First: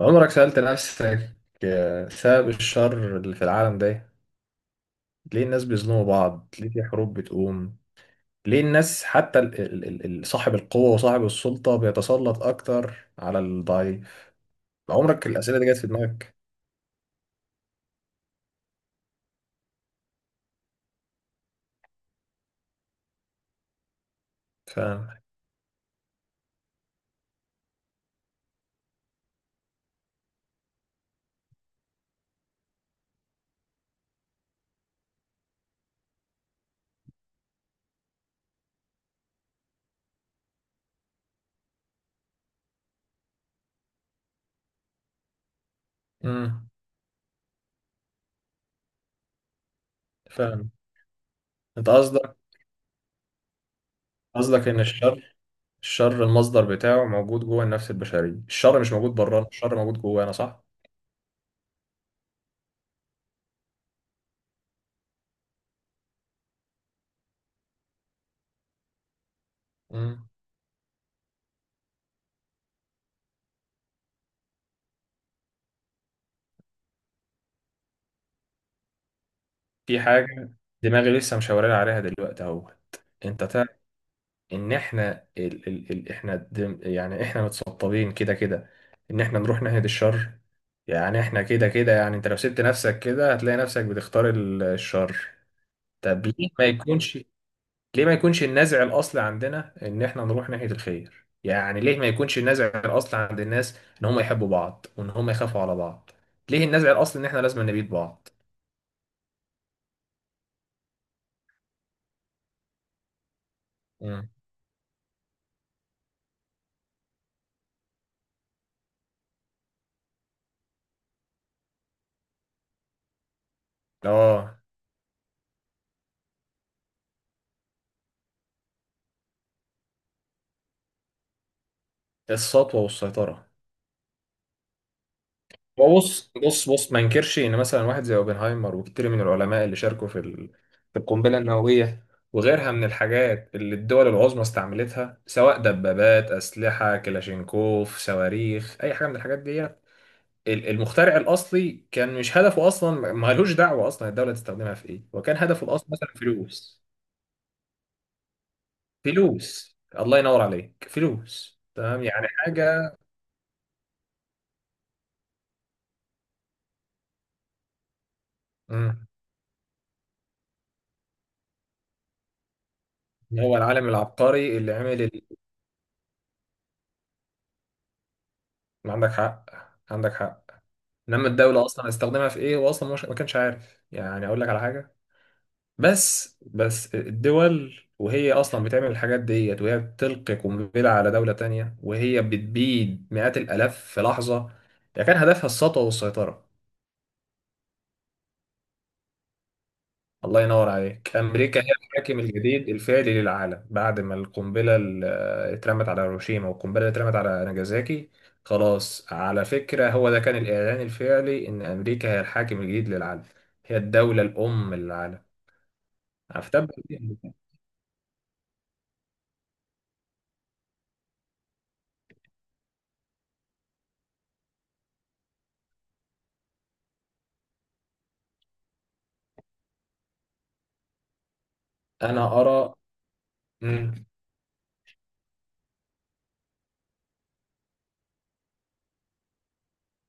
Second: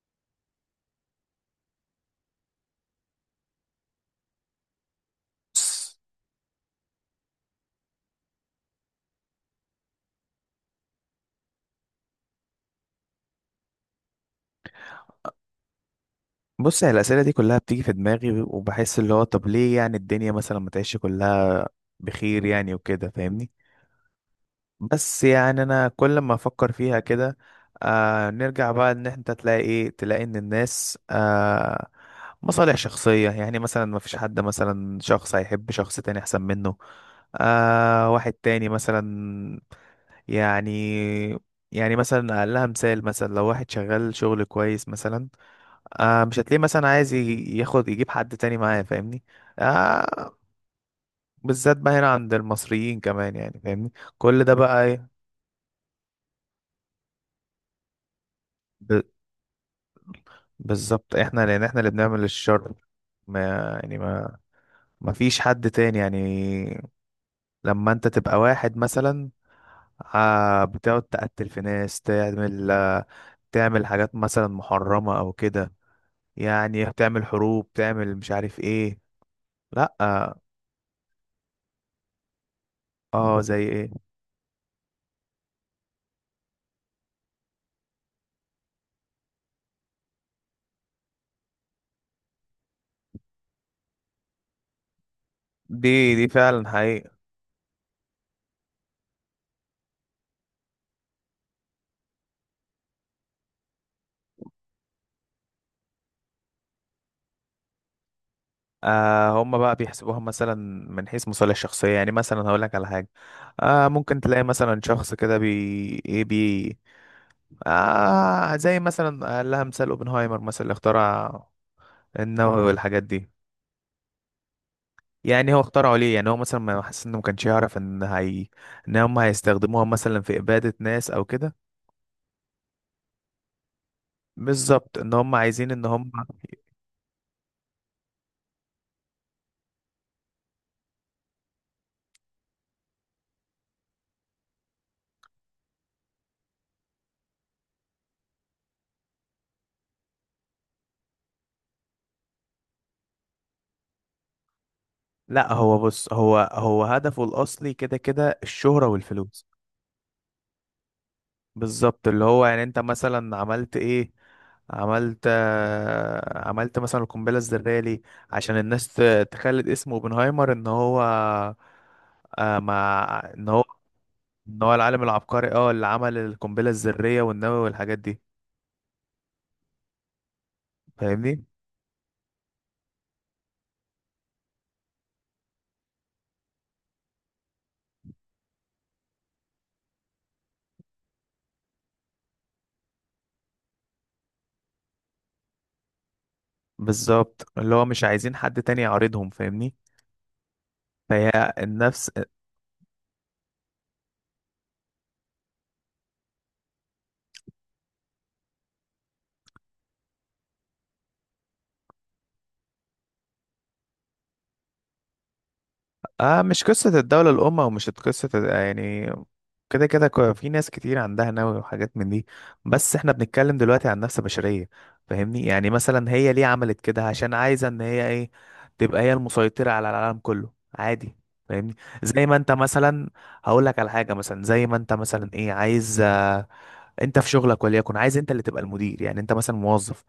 عمرك سألت نفسك؟ سبب الشر اللي في العالم ده. ليه الناس بص بيظلموا بعض؟ ليه في حروب بتقوم؟ ليه الناس، حتى صاحب القوة وصاحب السلطة بيتسلط أكتر على الضعيف؟ عمرك الأسئلة دي جت في دماغك؟ بص، هي الأسئلة دي كلها بتيجي في دماغي، وبحس اللي هو طب ليه؟ يعني الدنيا مثلا ما تعيش كلها بخير، يعني وكده فاهمني؟ فاهم. بس يعني أنا كل ما أفكر فيها كده، نرجع بقى إن أنت تلاقي إيه، تلاقي إن الناس مصالح شخصية. يعني مثلا ما فيش حد، مثلا شخص هيحب شخص تاني أحسن منه، واحد تاني مثلا. يعني يعني مثلا أقلها مثال، مثلا لو واحد شغال شغل كويس مثلا، مش هتلاقيه امم. مثلا عايز ياخد يجيب حد تاني معاه، فاهمني؟ آه فاهم. بالذات أنت بقى هنا عند قصدك المصريين كمان، يعني فاهمني؟ كل ده قصدك إن بقى ايه؟ الشر، الشر المصدر بتاعه موجود جوه النفس البشرية، الشر مش ب- موجود بره، الشر موجود جوانا، صح؟ بالظبط احنا، لان احنا اللي بنعمل الشر. ما يعني ما ما فيش حد تاني، يعني لما انت تبقى واحد مثلا، امم. بتقعد تقتل في ناس، تعمل تعمل حاجات مثلا محرمة او كده، يعني تعمل حروب، تعمل مش عارف ايه. لا. في حاجة دماغي لسه مشاورين عليها دلوقتي أهو. اه، زي انت، ايه؟ ان احنا يعني احنا متسطبين كده كده، ان احنا نروح ناحية الشر. يعني احنا كده كده، يعني انت لو سبت نفسك كده هتلاقي نفسك بتختار الشر. دي طب دي ليه ما فعلا حقيقة. يكونش؟ ليه ما يكونش النزع الاصلي عندنا ان احنا نروح ناحية الخير؟ يعني ليه ما يكونش النزع الاصلي عند الناس ان هم يحبوا بعض وان هم يخافوا على بعض؟ ليه النزع الاصلي ان احنا لازم نبيد بعض؟ هم بقى بيحسبوها مثلا من حيث مصالح شخصية، يعني مثلا هقول لك على حاجة. ممكن مم. تلاقي مثلا شخص كده بي ايه بي زي مثلا قال لها مثال اوبنهايمر، مثلا اللي اخترع النووي والحاجات دي. اه. يعني هو اخترعه ليه؟ يعني هو مثلا ما حاسس انه، ما كانش يعرف ان هي، ان هم هيستخدموها مثلا في إبادة ناس او كده؟ السطوة والسيطرة. بالظبط، ان هم عايزين ان هو هم... بص بص بص، ما انكرش ان مثلا واحد زي اوبنهايمر وكتير من العلماء اللي شاركوا في القنبله النوويه وغيرها من الحاجات اللي الدول العظمى استعملتها، سواء دبابات، اسلحه كلاشينكوف، صواريخ، اي حاجه من الحاجات دي. المخترع الاصلي كان مش هدفه، اصلا ما لهوش دعوه اصلا الدوله تستخدمها في ايه، وكان لا، هدفه هو الاصلي مثلا بص، هو فلوس. هو هدفه الاصلي كده كده الشهرة والفلوس. فلوس، الله ينور عليك، فلوس، تمام، بالظبط اللي يعني هو، يعني انت حاجه. مثلا عملت ايه؟ عملت مثلا القنبله الذريه ليه؟ عشان الناس مم. تخلد اسم اوبنهايمر ان هو، آه مع ان هو هو العالم العبقري ان اللي هو عمل العالم ال. العبقري اللي عمل القنبله الذريه والنووي والحاجات دي. عندك حق، عندك حق. انما فاهمني؟ الدوله اصلا هتستخدمها في ايه؟ هو اصلا مش، ما كانش عارف، يعني اقول لك على حاجه. بس الدول، وهي اصلا بتعمل الحاجات ديت وهي بتلقي قنبله على دوله تانية وهي بتبيد مئات الالاف في لحظه، هي كان هدفها السطوه والسيطره. بالظبط اللي هو مش عايزين حد تاني يعارضهم، فاهمني؟ الله ينور عليك، فهي أمريكا هي النفس الحاكم الجديد الفعلي للعالم بعد ما القنبلة اللي اترمت على هيروشيما والقنبلة اللي اترمت على ناجازاكي. خلاص، على فكرة، هو ده كان الإعلان الفعلي إن أمريكا هي الحاكم الجديد للعالم. هي الدولة الأم للعالم. مش أفتبر. قصة الدولة الأم، أو مش قصة يعني. كده كده، في ناس كتير عندها نووي وحاجات من دي، بس احنا بنتكلم دلوقتي عن نفس بشرية. فاهمني؟ يعني مثلا هي ليه عملت كده؟ عشان عايزة ان هي ايه، تبقى هي المسيطرة على العالم كله عادي. فاهمني؟ زي ما أنا انت أرى. مثلا، هقول لك على مم. حاجة. مثلا زي ما انت مثلا ايه عايز انت في شغلك، وليكن عايز انت اللي تبقى المدير. يعني انت مثلا موظف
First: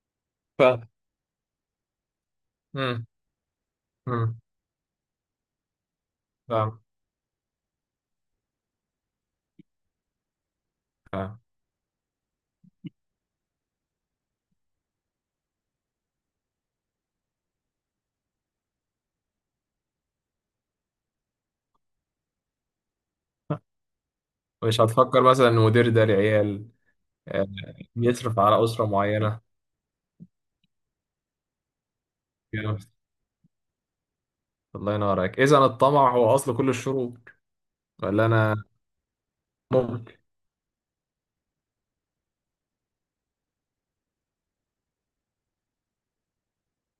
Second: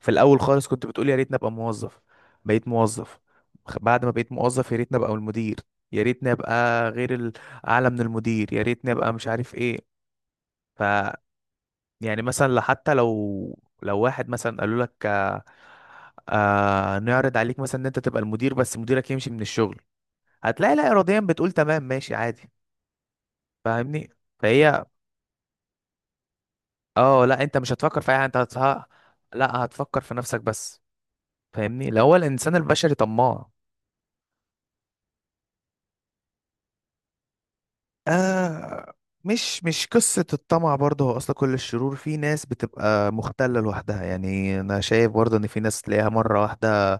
في الاول خالص، كنت فاهم. بتقول يا ريتني ابقى موظف. بقيت مم. موظف، بعد ما بقيت مم. موظف يا ريتني ابقى المدير، يا ريتني فاهم. ابقى غير اعلى من المدير، يا ريتني ابقى مش عارف ايه. ف فاهم. يعني مثلا حتى لو واحد مثلا قالوا لك نعرض عليك مثلا ان انت تبقى المدير بس مديرك يمشي من الشغل، هتلاقي لا اراديا بتقول تمام ماشي عادي. فاهمني؟ مش فهي هتفكر مثلا إن المدير ده لعيال، اه لا، آه، انت مش هتفكر في اي حاجه، بيصرف على أسرة معينة؟ لا، هتفكر في نفسك بس. فاهمني؟ اللي هو الانسان كده. البشري طماع. الله ينور عليك. إذا الطمع هو أصل كل الشرور، ولا أنا؟ آه مش ممكن. قصة الطمع برضه هو أصل كل الشرور، في ناس بتبقى مختلة لوحدها، يعني أنا شايف برضه إن في ناس تلاقيها مرة واحدة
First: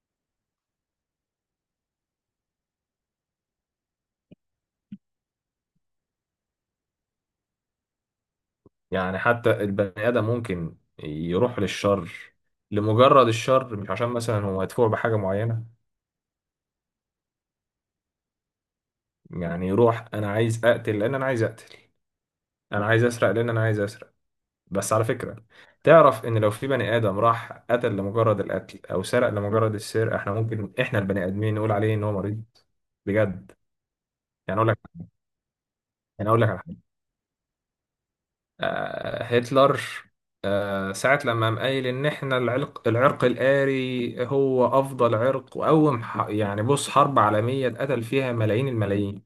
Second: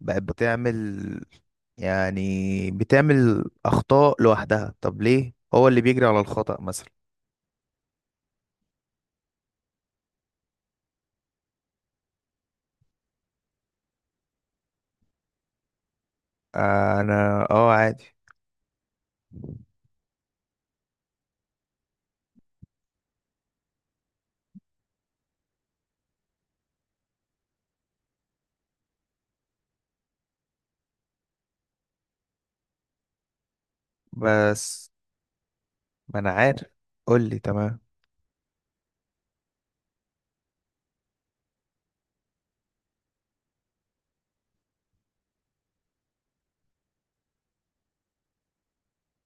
بقت بتعمل، يعني بتعمل أخطاء لوحدها. طب ليه؟ هو اللي بيجري على الخطأ مثلا. يعني حتى البني آدم ممكن يروح للشر لمجرد الشر، مش عشان مثلا هو مدفوع بحاجة معينة. أنا عادي. يعني يروح: أنا عايز أقتل لأن أنا عايز أقتل، أنا عايز أسرق لأن أنا عايز أسرق. بس على فكرة، تعرف إن لو في بني آدم راح قتل لمجرد القتل أو سرق لمجرد السرقة، إحنا ممكن، إحنا البني آدمين، نقول عليه إن هو مريض. بجد. يعني أقول لك بس ما يعني أنا أقول لك على عارف. حاجة. قول لي تمام. هتلر ساعة لما قام قايل ان احنا العرق الآري هو افضل عرق، يعني بص، حرب عالمية اتقتل فيها ملايين الملايين.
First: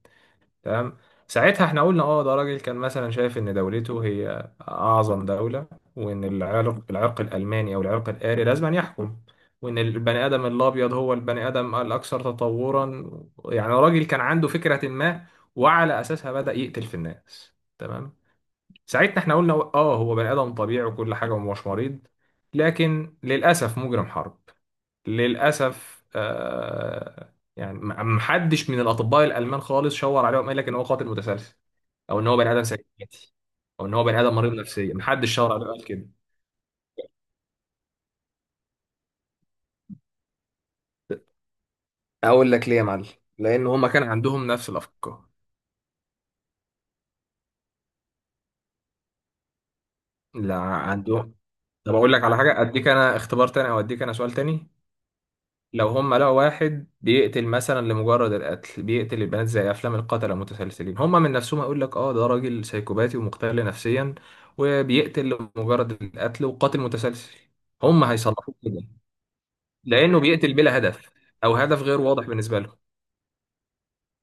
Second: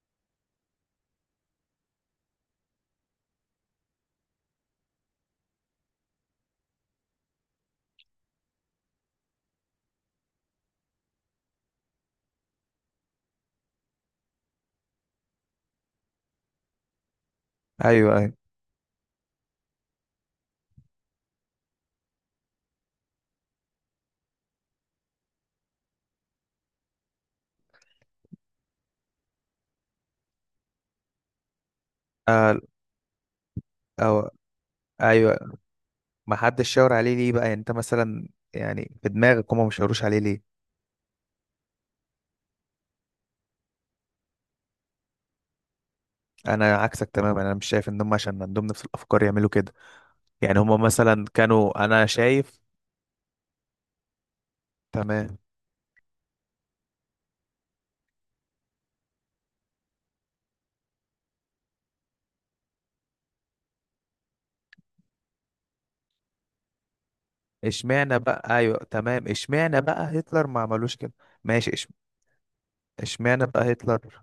تمام. ساعتها احنا قلنا: اه، ده راجل كان مثلا شايف ان دولته هي اعظم دولة، وان العرق الالماني او العرق الآري لازم أن يحكم، وان البني ادم الابيض هو البني ادم الاكثر تطورا. يعني راجل كان عنده فكرة ما، وعلى اساسها بدأ يقتل في الناس. تمام. أيوه، أيوه، ساعتها احنا قلنا: اه، هو بني ادم طبيعي وكل حاجه ومش مريض. لكن للاسف مجرم حرب. للاسف، يعني محدش من الاطباء الالمان خالص شاور عليه وقال لك ان هو قاتل متسلسل، او ان هو بني آه. ادم سيكاتي، او ان هو بني أو، ادم مريض نفسيا، محدش شاور أيوه. عليه وقال كده. ما حدش شاور عليه ليه بقى؟ يعني انت مثلا، يعني في دماغك هما مش شاوروش عليه ليه؟ اقول لك ليه يا معلم، لان هما كان عندهم نفس الافكار. انا عكسك تماما، انا مش شايف ان هم عشان عندهم نفس الافكار يعملوا كده. لا، يعني هما مثلا عندهم. كانوا، طب انا اقول لك على حاجه، شايف. اديك انا اختبار تاني او اديك انا سؤال تاني. تمام. لو هم لقوا واحد بيقتل مثلا لمجرد القتل، بيقتل البنات زي افلام القتلة المتسلسلين، هم من نفسهم يقول لك اه ده راجل سايكوباتي ومختل نفسيا، وبيقتل لمجرد القتل وقاتل متسلسل. هم اشمعنى هيصنفوه بقى؟ ايوه كده تمام، اشمعنى بقى لانه هتلر بيقتل ما بلا عملوش هدف، كده؟ او ماشي، هدف غير واضح بالنسبة لهم. اشمعنى بقى هتلر؟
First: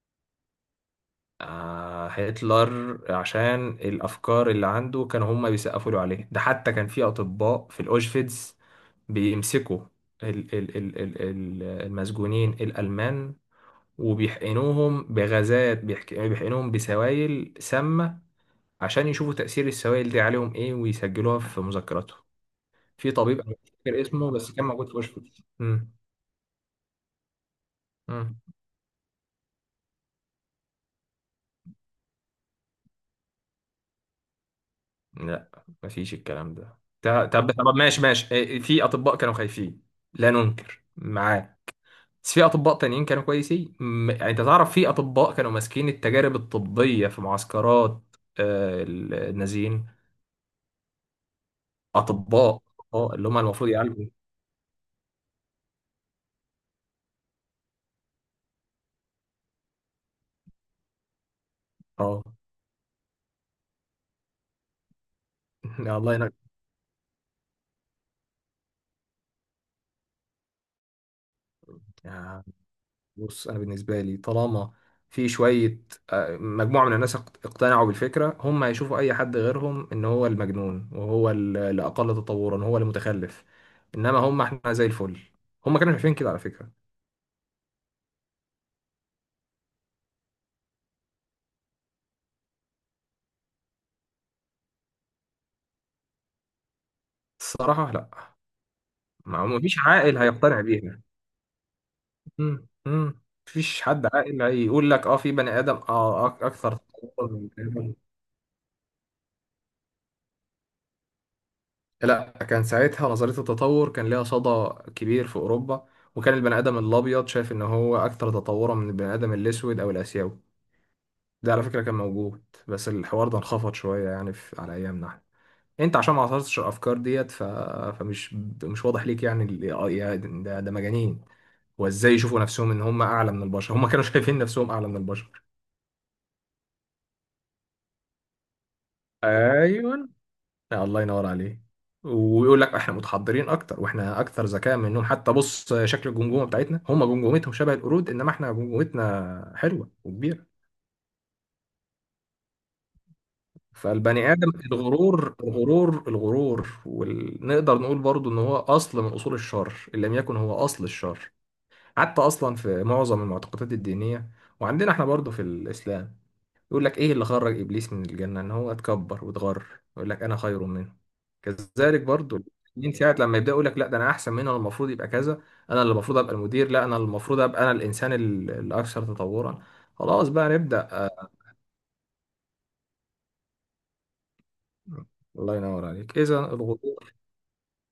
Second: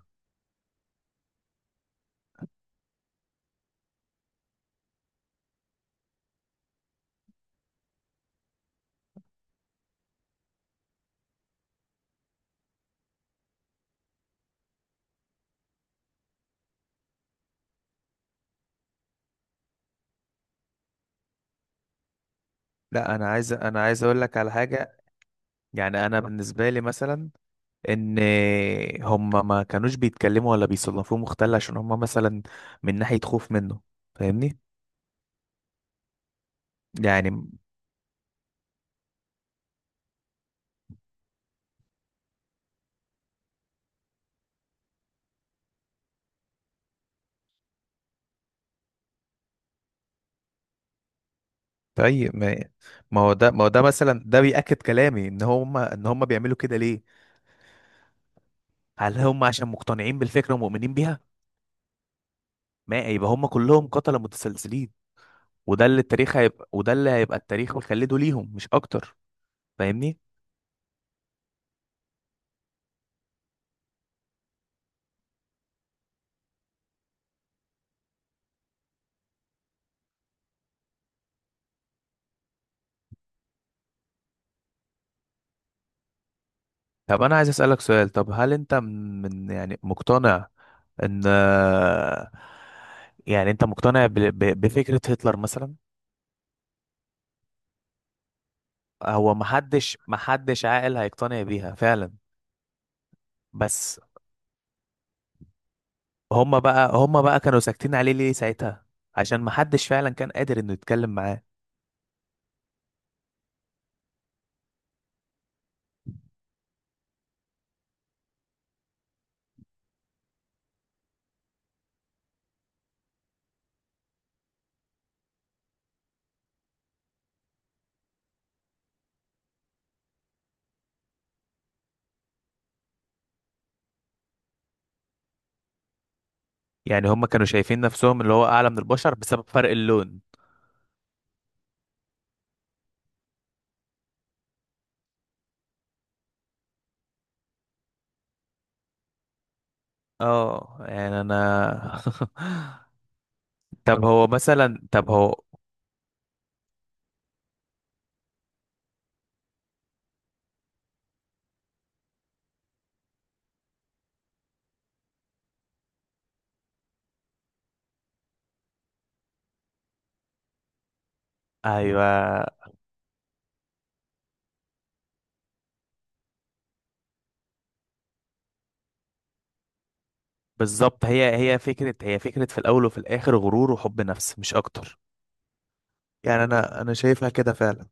آه، هتلر عشان الافكار اللي عنده كانوا هم بيسقفوا له عليه. ده حتى كان في اطباء في الاوشفيتس بيمسكوا المسجونين الألمان وبيحقنوهم بغازات، يعني بيحقنوهم بسوائل سامة، عشان يشوفوا تأثير السوائل دي عليهم إيه ويسجلوها في مذكراتهم. في لا، انا طبيب أنا عايز، مش فاكر اقول اسمه لك بس على كان موجود في حاجه. واشنطن. مم. يعني انا بالنسبه لي مثلا، ان مم. هم ما كانوش بيتكلموا ولا بيصنفوه مختل، عشان هم مثلا من ناحيه خوف منه. فاهمني؟ لا، مفيش الكلام ده. يعني طب، طب، ماشي ماشي، في أطباء كانوا خايفين، لا ننكر معاه. بس في أطباء تانيين كانوا كويسين، يعني أنت تعرف في أطباء كانوا ماسكين التجارب الطبية في معسكرات، النازيين. طيب أطباء ما، أطباء اللي هم ما هو المفروض ده يعالجوا. مثلا ده بيأكد كلامي ان هم، بيعملوا كده ليه؟ هل هم عشان مقتنعين بالفكره ومؤمنين بيها؟ اه، ما يبقى هم كلهم قتله متسلسلين، وده لا، اللي الله ينك. هيبقى التاريخ مخلده ليهم مش اكتر. فاهمني؟ يعني بص، انا بالنسبه لي، طالما في شويه، مجموعه من الناس اقتنعوا بالفكره، هم هيشوفوا اي حد غيرهم ان هو المجنون، وهو اللي اقل تطورا هو المتخلف. انما هم، احنا زي الفل. هم كانوا شايفين كده على فكره. طب انا عايز اسألك سؤال، طب هل انت يعني مقتنع، ان يعني انت مقتنع بفكره هتلر مثلا؟ الصراحه، لا. هو ما فيش محدش عاقل هيقتنع محدش عاقل بيها. هيقتنع بيها فعلا. مم، مم. مفيش بس حد عاقل هيقول لك في بني ادم، هما اكثر بقى هما تطورا بقى من كانوا بني ساكتين آدم. عليه ليه ساعتها؟ عشان محدش فعلا كان قادر انه يتكلم معاه. لا، كان ساعتها نظرية التطور كان ليها صدى كبير في أوروبا، وكان البني آدم الأبيض شايف إن هو أكتر تطورا من البني آدم الأسود أو الآسيوي. ده على فكرة كان موجود، بس الحوار ده انخفض شوية يعني في على أيامنا احنا. أنت عشان ما عاصرتش الأفكار ديت فمش، مش واضح ليك. يعني ده مجانين. وإزاي يشوفوا نفسهم إن هم أعلى من البشر؟ هم كانوا شايفين نفسهم أعلى من البشر. يعني هما كانوا شايفين نفسهم اللي هو اعلى من البشر بسبب فرق أيوه. اللون؟ آه، الله ينور عليه. ويقول لك احنا متحضرين اكتر واحنا اكثر ذكاء منهم، حتى بص شكل الجمجمه بتاعتنا، هم جمجمتهم شبه القرود، انما احنا جمجمتنا حلوه وكبيره. اه يعني انا طب هو فالبني ادم، مثلا، طب الغرور هو الغرور الغرور، ونقدر نقول برضو ان هو اصل من اصول الشر، ان لم يكن هو اصل الشر. حتى اصلا في معظم المعتقدات الدينيه، وعندنا احنا برضو في الاسلام يقول لك: ايه اللي خرج ابليس من الجنه؟ ان هو اتكبر واتغر، يقول لك انا خير منه. كذلك برضو، ايوه من ساعه لما يبدا يقول لك لا ده انا احسن منه، انا المفروض يبقى كذا، انا اللي المفروض ابقى المدير، لا انا المفروض ابقى انا الانسان الاكثر تطورا، خلاص بقى بالظبط، نبدا. هي فكرة في الاول وفي الاخر غرور وحب نفس مش اكتر. الله ينور عليك، اذا يعني انا الغرور. شايفها كده فعلا.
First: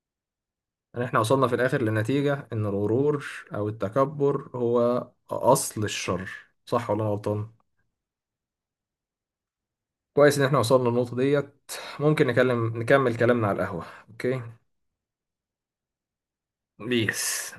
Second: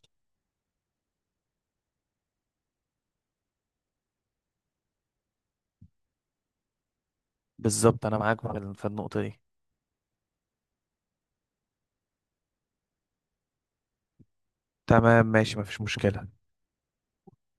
يعني احنا وصلنا في الاخر للنتيجه ان الغرور او التكبر هو اصل الشر، صح ولا أنا غلطان؟ بالظبط انا معاك في في النقطة دي. كويس ان احنا وصلنا للنقطه ديت. ممكن نكمل كلامنا على القهوه. اوكي. تمام ماشي، مفيش مشكلة. بيس.